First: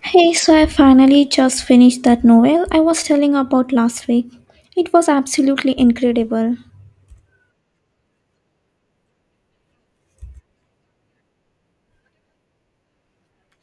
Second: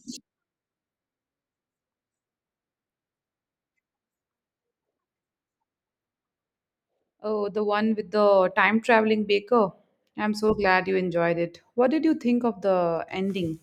Hey, so I finally just finished that novel I was telling about last week. It was absolutely incredible. Oh, the one with the time traveling baker. I'm so glad you enjoyed it. What did you think of the ending?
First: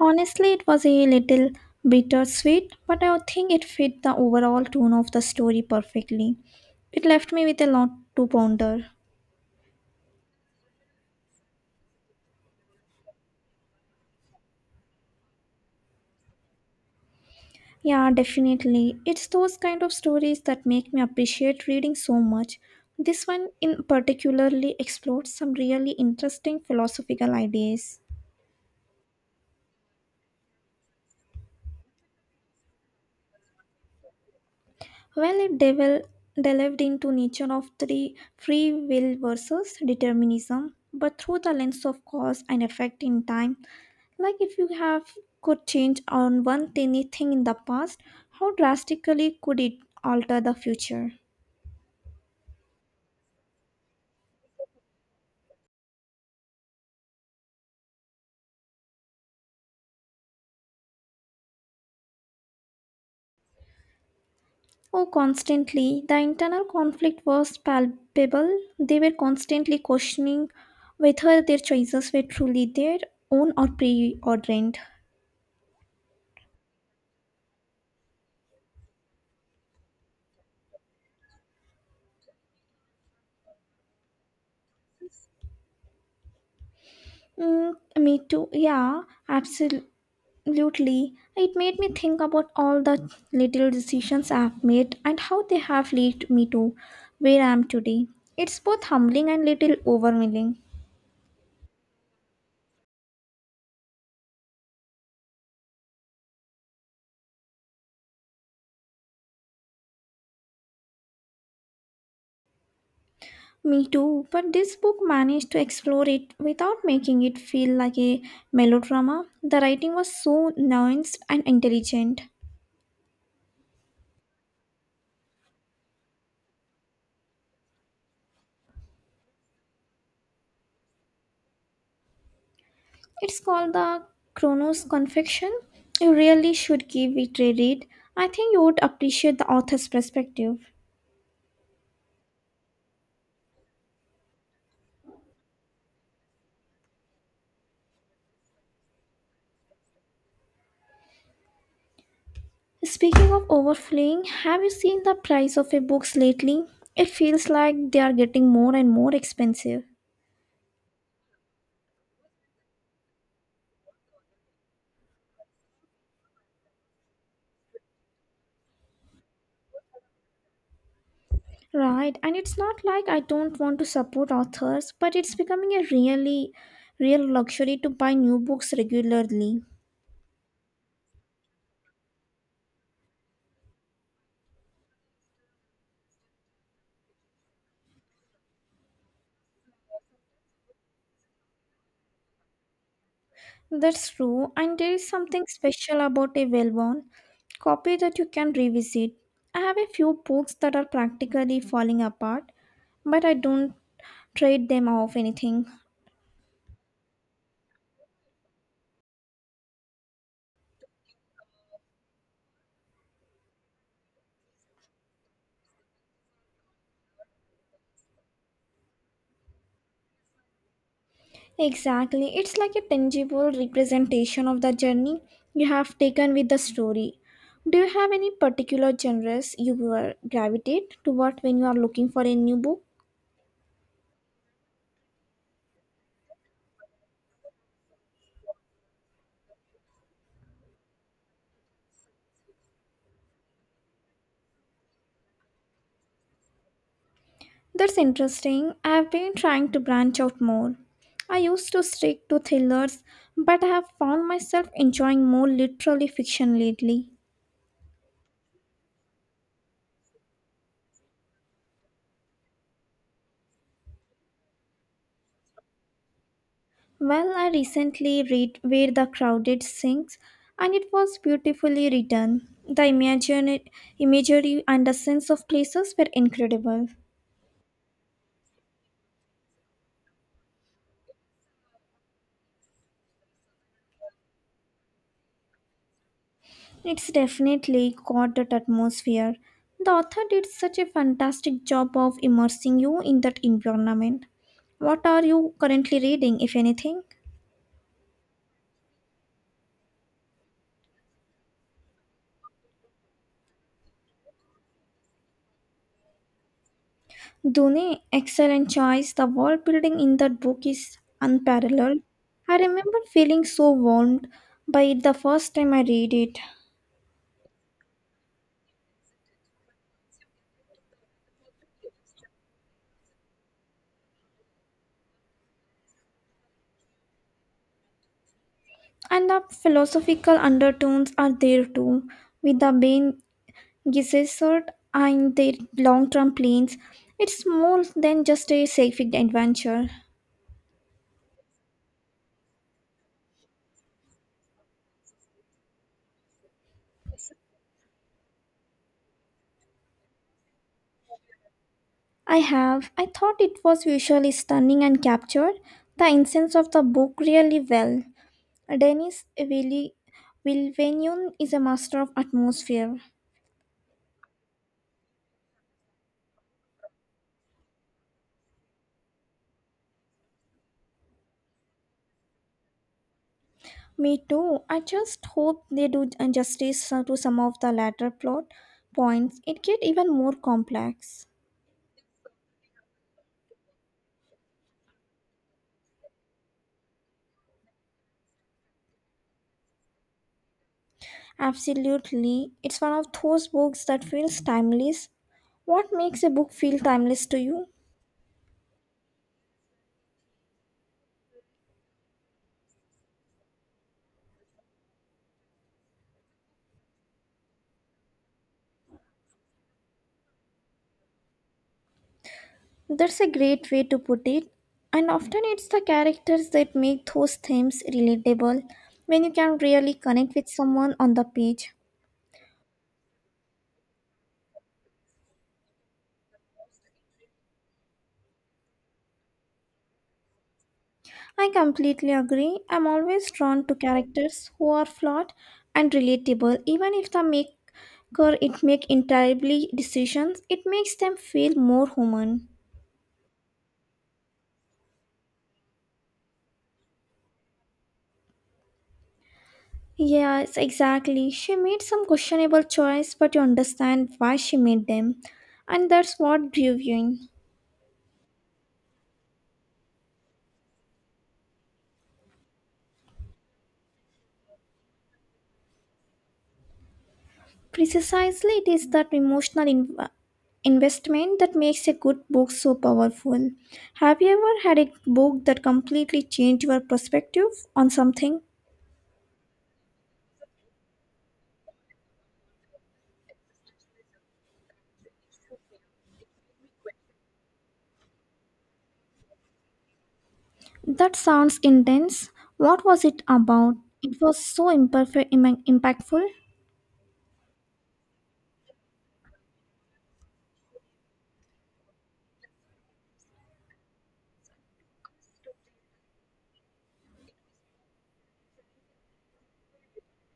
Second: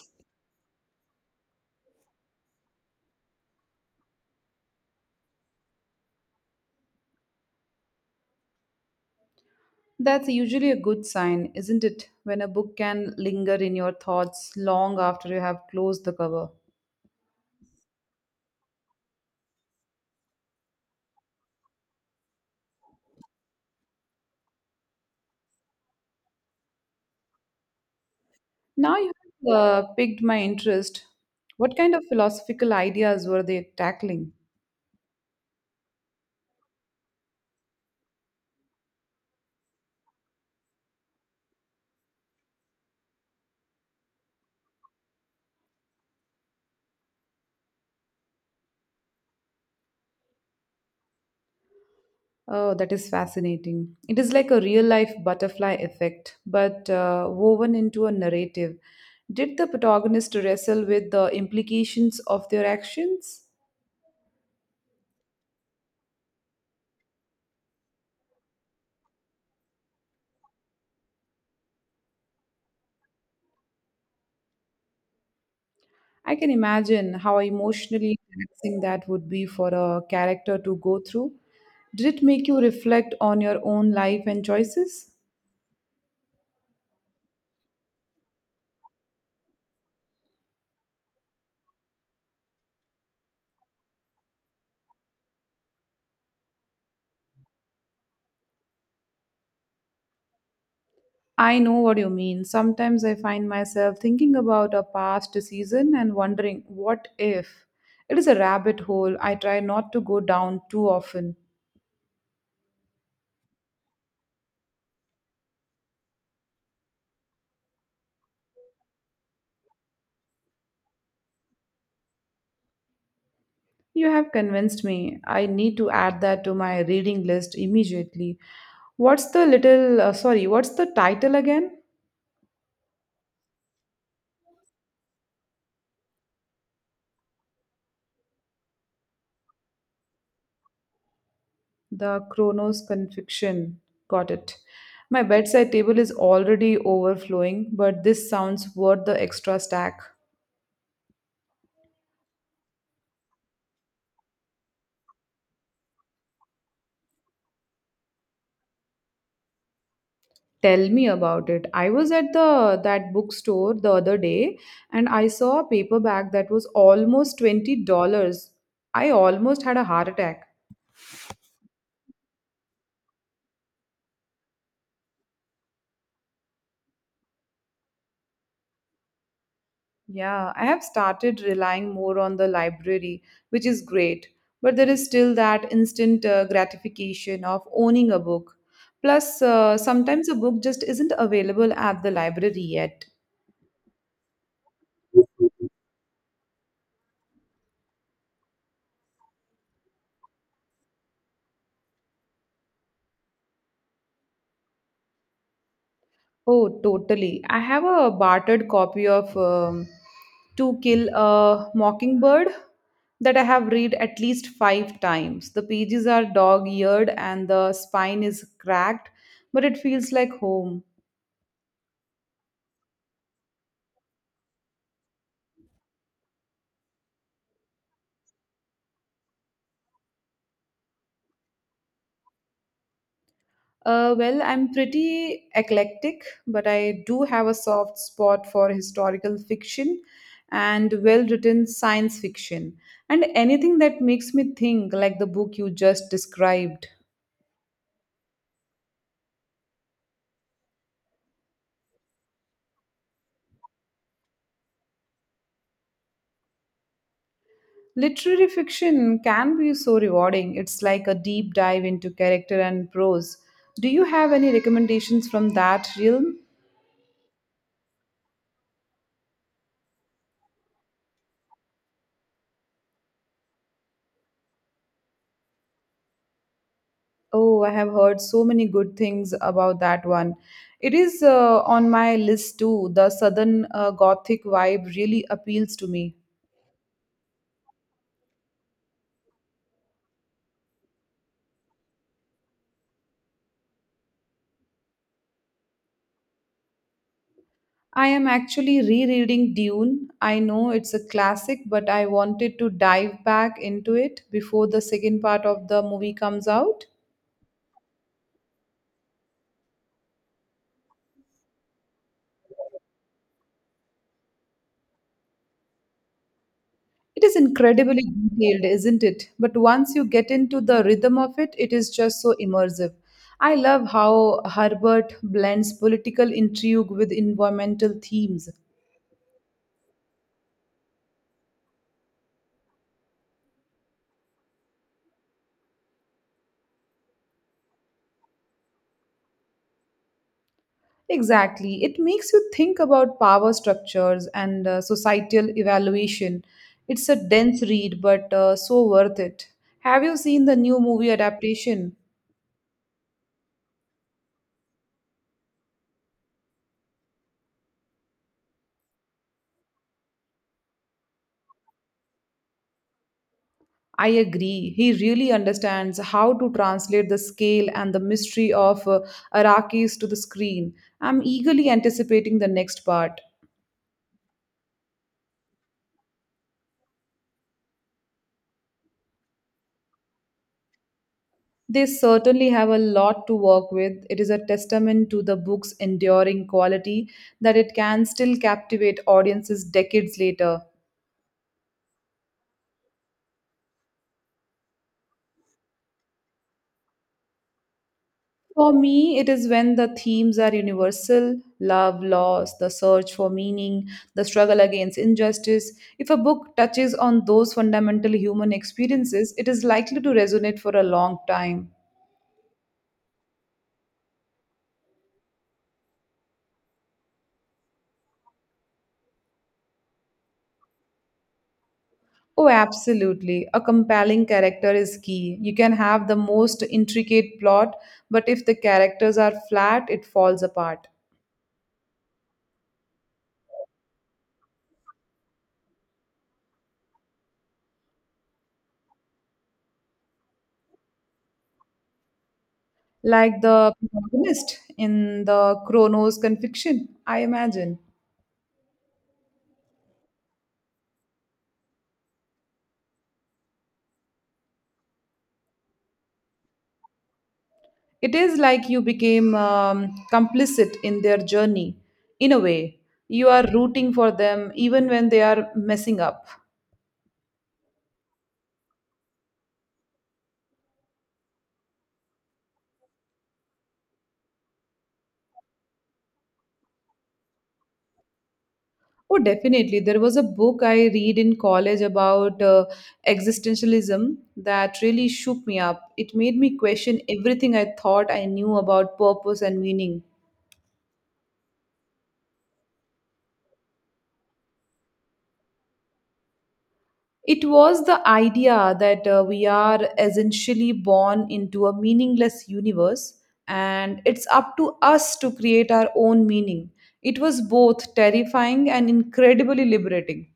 Honestly, it was a little bittersweet, but I think it fit the overall tone of the story perfectly. It left me with a lot to ponder. That's usually a good sign, isn't it? When a book can linger in your thoughts long after you have closed the cover. Yeah, definitely. It's those kind of stories that make me appreciate reading so much. This one in particularly explored some really interesting philosophical ideas. Now you have piqued my interest. What kind of philosophical ideas were they tackling? Well, delved into nature of three free will versus determinism, but through the lens of cause and effect in time. Like if you have could change on one tiny thing in the past, how drastically could it alter the future? Oh, that is fascinating. It is like a real life butterfly effect, but woven into a narrative. Did the protagonist wrestle with the implications of their actions? Oh, constantly. The internal conflict was palpable. They were constantly questioning whether their choices were truly their own or preordained. I can imagine how emotionally taxing that would be for a character to go through. Did it make you reflect on your own life and choices? Mm, me too. Yeah, absolutely. Absolutely. It made me think about all the little decisions I've made and how they have led me to where I am today. It's both humbling and little overwhelming. I know what you mean. Sometimes I find myself thinking about a past season and wondering, what if? It is a rabbit hole I try not to go down too often. Me too, but this book managed to explore it without making it feel like a melodrama. The writing was so nuanced and intelligent. You have convinced me. I need to add that to my reading list immediately. What's the little, sorry, what's the title again? It's called the Chronos Confection. You really should give it a read. I think you would appreciate the author's perspective. The Chronos Conviction. Got it. My bedside table is already overflowing, but this sounds worth the extra stack. Speaking of overflowing, have you seen the price of a books lately? It feels like they are getting more and more expensive. Tell me about it. I was at the that bookstore the other day and I saw a paperback that was almost $20. I almost had a heart attack. Right, and it's not like I don't want to support authors, but it's becoming a really real luxury to buy new books regularly. Yeah, I have started relying more on the library, which is great, but there is still that instant gratification of owning a book. Plus, sometimes a book just isn't available at the library yet. That's true, and there is something special about a well-worn copy that you can revisit. I have a few books that are practically falling apart, but I don't trade them off anything. Oh, totally. I have a bartered copy of To Kill a Mockingbird that I have read at least five times. The pages are dog eared and the spine is cracked, but it feels like home. Exactly. It's like a tangible representation of the journey you have taken with the story. Do you have any particular genres gravitate toward when you are looking for a new book? Well, I'm pretty eclectic, but I do have a soft spot for historical fiction and well written science fiction, and anything that makes me think, like the book you just described. That's interesting. I've been trying to branch out more. I used to stick to thrillers, but I have found myself enjoying more literary fiction lately. Literary fiction can be so rewarding. It's like a deep dive into character and prose. Do you have any recommendations from that realm? Well, I recently read Where the Crowded Sings, and it was beautifully written. The imagery and the sense of places were incredible. Oh, I have heard so many good things about that one. It is on my list too. The Southern Gothic vibe really appeals to me. It's definitely got that atmosphere. The author did such a fantastic job of immersing you in that environment. What are you currently reading, if anything? I am actually rereading Dune. I know it's a classic, but I wanted to dive back into it before the second part of the movie comes out. Dune, excellent choice. The world building in that book is unparalleled. I remember feeling so warmed by it the first time I read it. It is incredibly detailed, isn't it? But once you get into the rhythm of it, it is just so immersive. I love how Herbert blends political intrigue with environmental themes. And the philosophical undertones are there too, with the main Gesserit and their long term plans. It's more than just a sci-fi adventure. Exactly. It makes you think about power structures and societal evaluation. It's a dense read, but so worth it. Have you seen the new movie adaptation? I have. I thought it was visually stunning and captured the essence of the book really well. Denis Villeneuve is a master of atmosphere. I agree. He really understands how to translate the scale and the mystery of Arrakis to the screen. I'm eagerly anticipating the next part. Me too. I just hope they do justice to some of the latter plot points. It get even more complex. They certainly have a lot to work with. It is a testament to the book's enduring quality that it can still captivate audiences decades later. Absolutely. It's one of those books that feels timeless. What makes a book feel timeless to you? For me, it is when the themes are universal love, loss, the search for meaning, the struggle against injustice. If a book touches on those fundamental human experiences, it is likely to resonate for a long time. That's a great way to put it. And often it's the characters that make those themes relatable when you can really connect with someone on the page. Oh, absolutely. A compelling character is key. You can have the most intricate plot, but if the characters are flat, it falls apart. I completely agree. I'm always drawn to characters who are flawed and relatable, even if the maker it make entirely decisions, it makes them feel more human. Like the protagonist in the Chronos Conviction, I imagine. Yes, exactly. She made some questionable choice, but you understand why she made them. And that's what drew you in. It is like you became complicit in their journey. In a way, you are rooting for them even when they are messing up. Precisely, it is that emotional investment that makes a good book so powerful. Have you ever had a book that completely changed your perspective on something? Oh, definitely. There was a book I read in college about existentialism that really shook me up. It made me question everything I thought I knew about purpose and meaning. That sounds intense. What was it about? It was so imperfect, impactful, It was the idea that we are essentially born into a meaningless universe and it's up to us to create our own meaning. It was both terrifying and incredibly liberating.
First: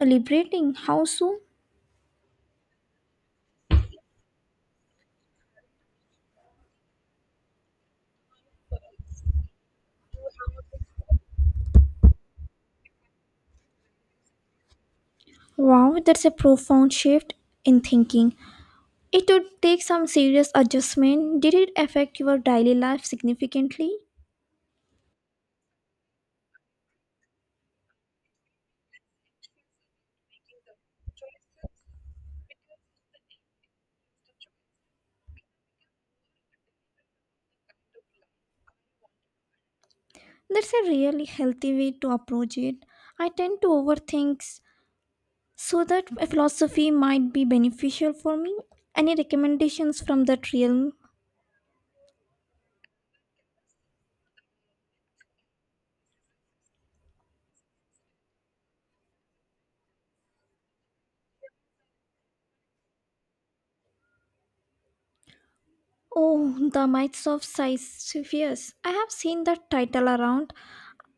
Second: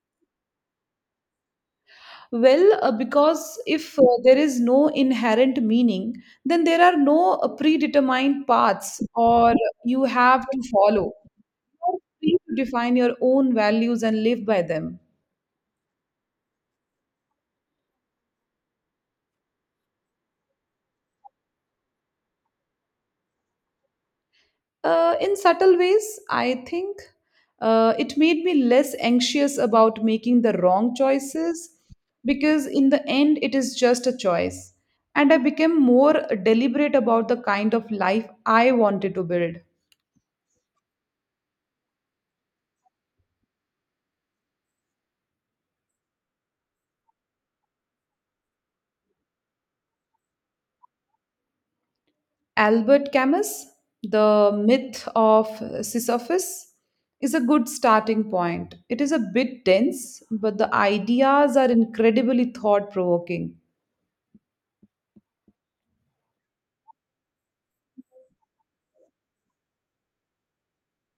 liberating. How so? Well, because if there is no inherent meaning, then there are no predetermined paths or you have to follow. You are free to define your own values and live by them. Wow, that's a profound shift in thinking. It would take some serious adjustment. Did it affect your daily life significantly? In subtle ways, I think it made me less anxious about making the wrong choices because, in the end, it is just a choice. And I became more deliberate about the kind of life I wanted to build. That's a really healthy way to approach it. I tend to overthink, so that a philosophy might be beneficial for me. Any recommendations from that realm? Albert Camus, The Myth of Sisyphus, is a good starting point. It is a bit dense, but the ideas are incredibly thought provoking. Oh, The Mites of Sisyphus. I have seen that title around.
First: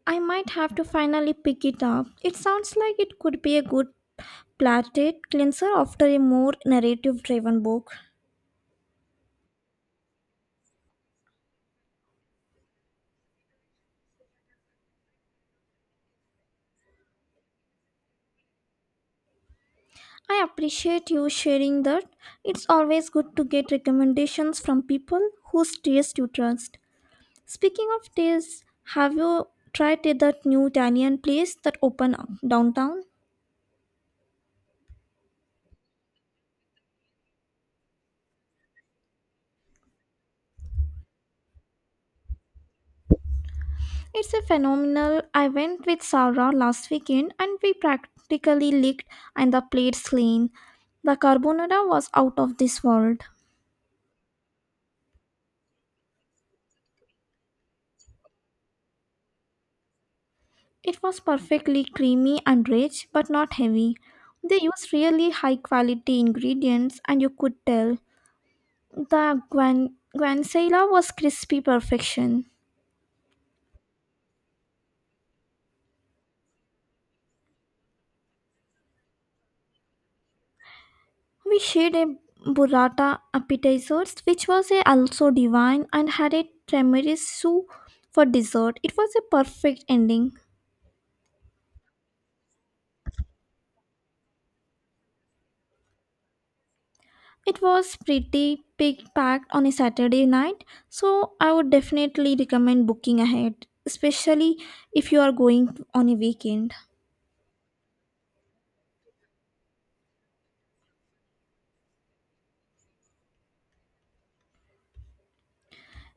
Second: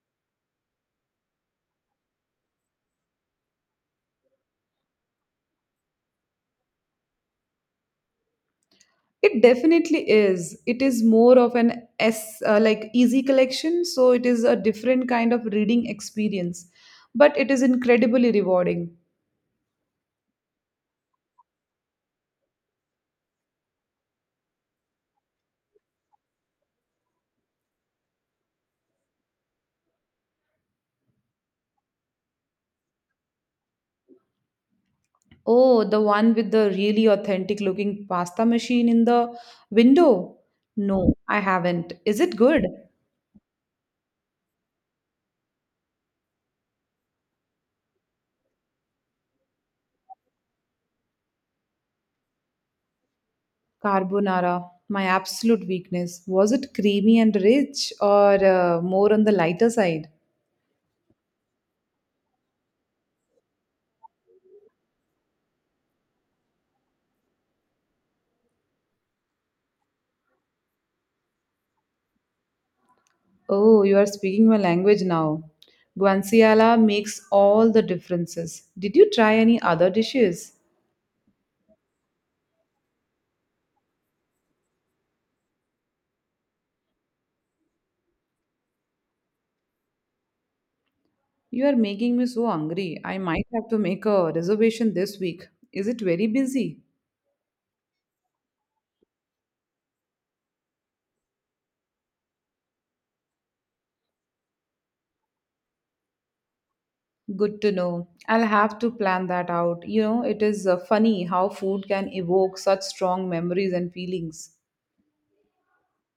I might have to finally pick it up. It sounds like it could be a good palate cleanser after a more narrative driven book. It definitely is. It is more of an S like easy collection, so it is a different kind of reading experience, but it is incredibly rewarding. I appreciate you sharing that. It's always good to get recommendations from people whose taste you trust. Speaking of taste, have you tried that new Italian place that opened up downtown? Oh, the one with the really authentic looking pasta machine in the window? No, I haven't. Is it good? It's a phenomenal. I went with Sarah last weekend and we practically licked and the plates clean. The carbonara was out of this world. Carbonara, my absolute weakness. Was it creamy and rich or more on the lighter side? It was perfectly creamy and rich but not heavy. They used really high quality ingredients and you could tell the guanciale was crispy perfection. Oh, you are speaking my language now. Guanciale makes all the differences. Did you try any other dishes? We shared a burrata appetizers, which was a also divine, and had a tiramisu for dessert. It was a perfect ending. You are making me so hungry. I might have to make a reservation this week. Is it very busy? It was pretty big packed on a Saturday night, so I would definitely recommend booking ahead, especially if you are going on a weekend. Good to know. I'll have to plan that out. You know, it is funny how food can evoke such strong memories and feelings.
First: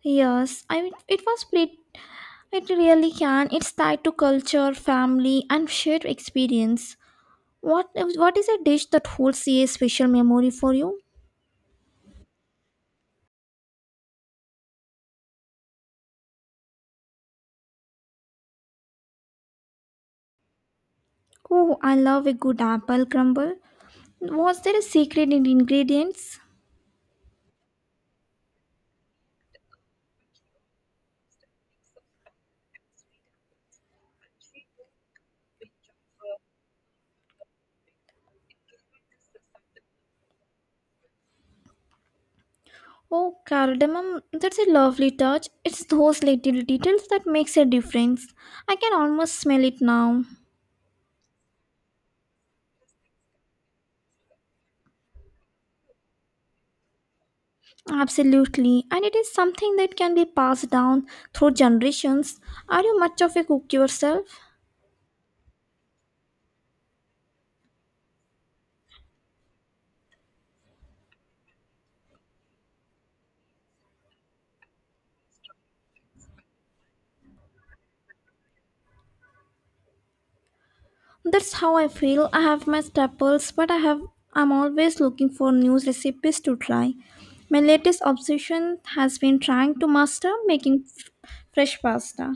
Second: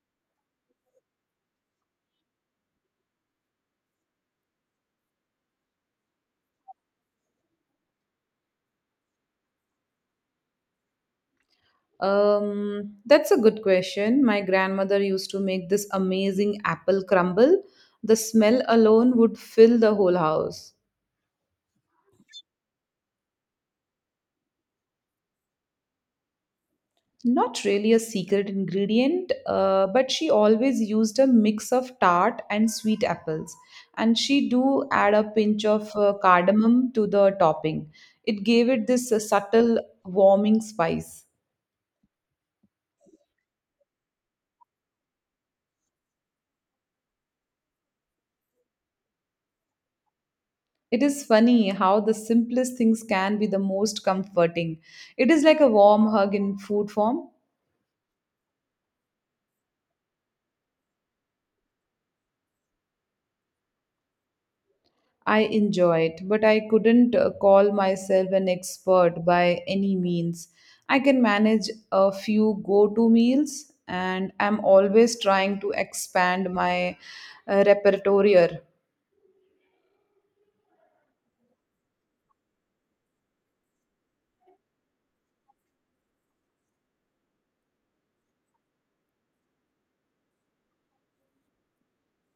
Yes, I mean, it was pretty. It really can. It's tied to culture, family, and shared experience. What what is a dish that holds a special memory for you? That's a good question. My grandmother used to make this amazing apple crumble. The smell alone would fill the whole house. Oh, I love a good apple crumble. Was there a secret in ingredients? Not really a secret ingredient, but she always used a mix of tart and sweet apples. And she do add a pinch of cardamom to the topping. It gave it this subtle warming spice. Oh, cardamom, that's a lovely touch. It's those little details that makes a difference. I can almost smell it now. It is funny how the simplest things can be the most comforting. It is like a warm hug in food form. Absolutely, and it is something that can be passed down through generations. Are you much of a cook yourself? I enjoyed, but I couldn't call myself an expert by any means. I can manage a few go to meals, and I'm always trying to expand my repertoire. That's how I feel. I have my staples, but I'm always looking for new recipes to try. My latest obsession has been trying to master making fresh pasta.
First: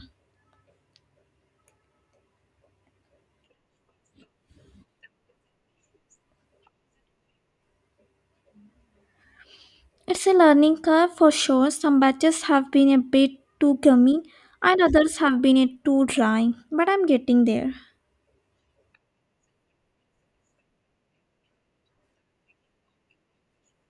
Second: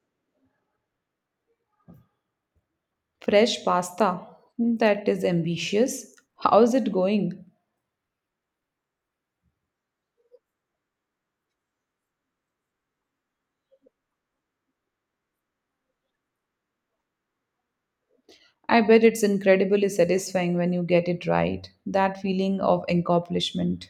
Fresh pasta. That is ambitious. How's it going? It's a learning curve for sure. Some batches have been a bit too gummy and others have been a too dry, but I'm getting there. I bet it's incredibly satisfying when you get it right. That feeling of accomplishment.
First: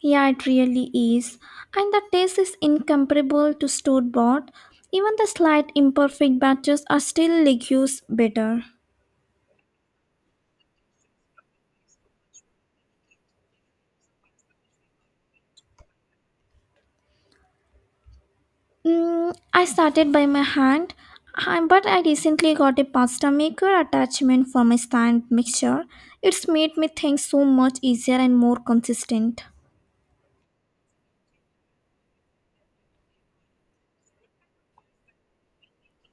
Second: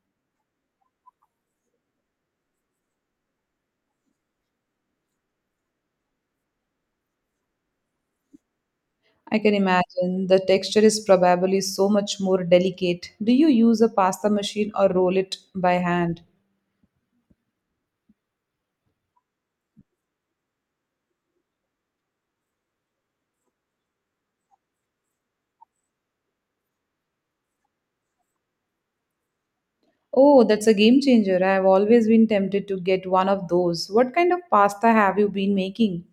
Yeah, it really is. And the taste is incomparable to store bought. Even the slight imperfect batches are still legumes better. I can imagine the texture is probably so much more delicate. Do you use a pasta machine or roll it by hand? Mm, I started by my hand, but I recently got a pasta maker attachment for my stand mixture. It's made me think so much easier and more consistent. Oh, that's a game changer. I have always been tempted to get one of those. What kind of pasta have you been making?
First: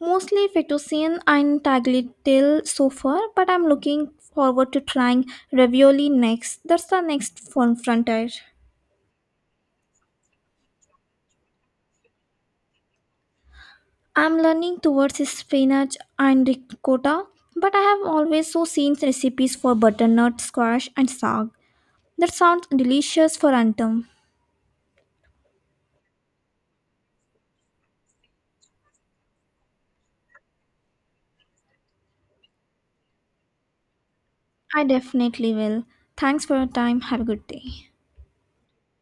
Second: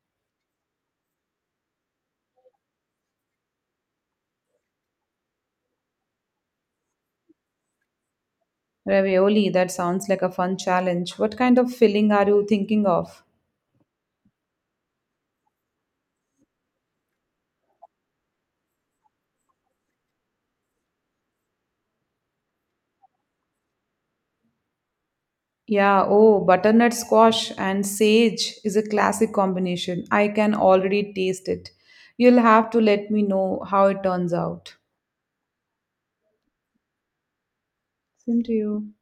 Mostly fettuccine and tagliatelle so far, but I'm looking forward to trying ravioli next. That's the next fun frontier. Ravioli, that sounds like a fun challenge. What kind of filling are you thinking of? I'm learning towards spinach and ricotta, but I have always so seen recipes for butternut squash and sag. That sounds delicious for autumn. Yeah, oh, butternut squash and sage is a classic combination. I can already taste it. You'll have to let me know how it turns out. I definitely will. Thanks for your time. Have a good day. Same to you.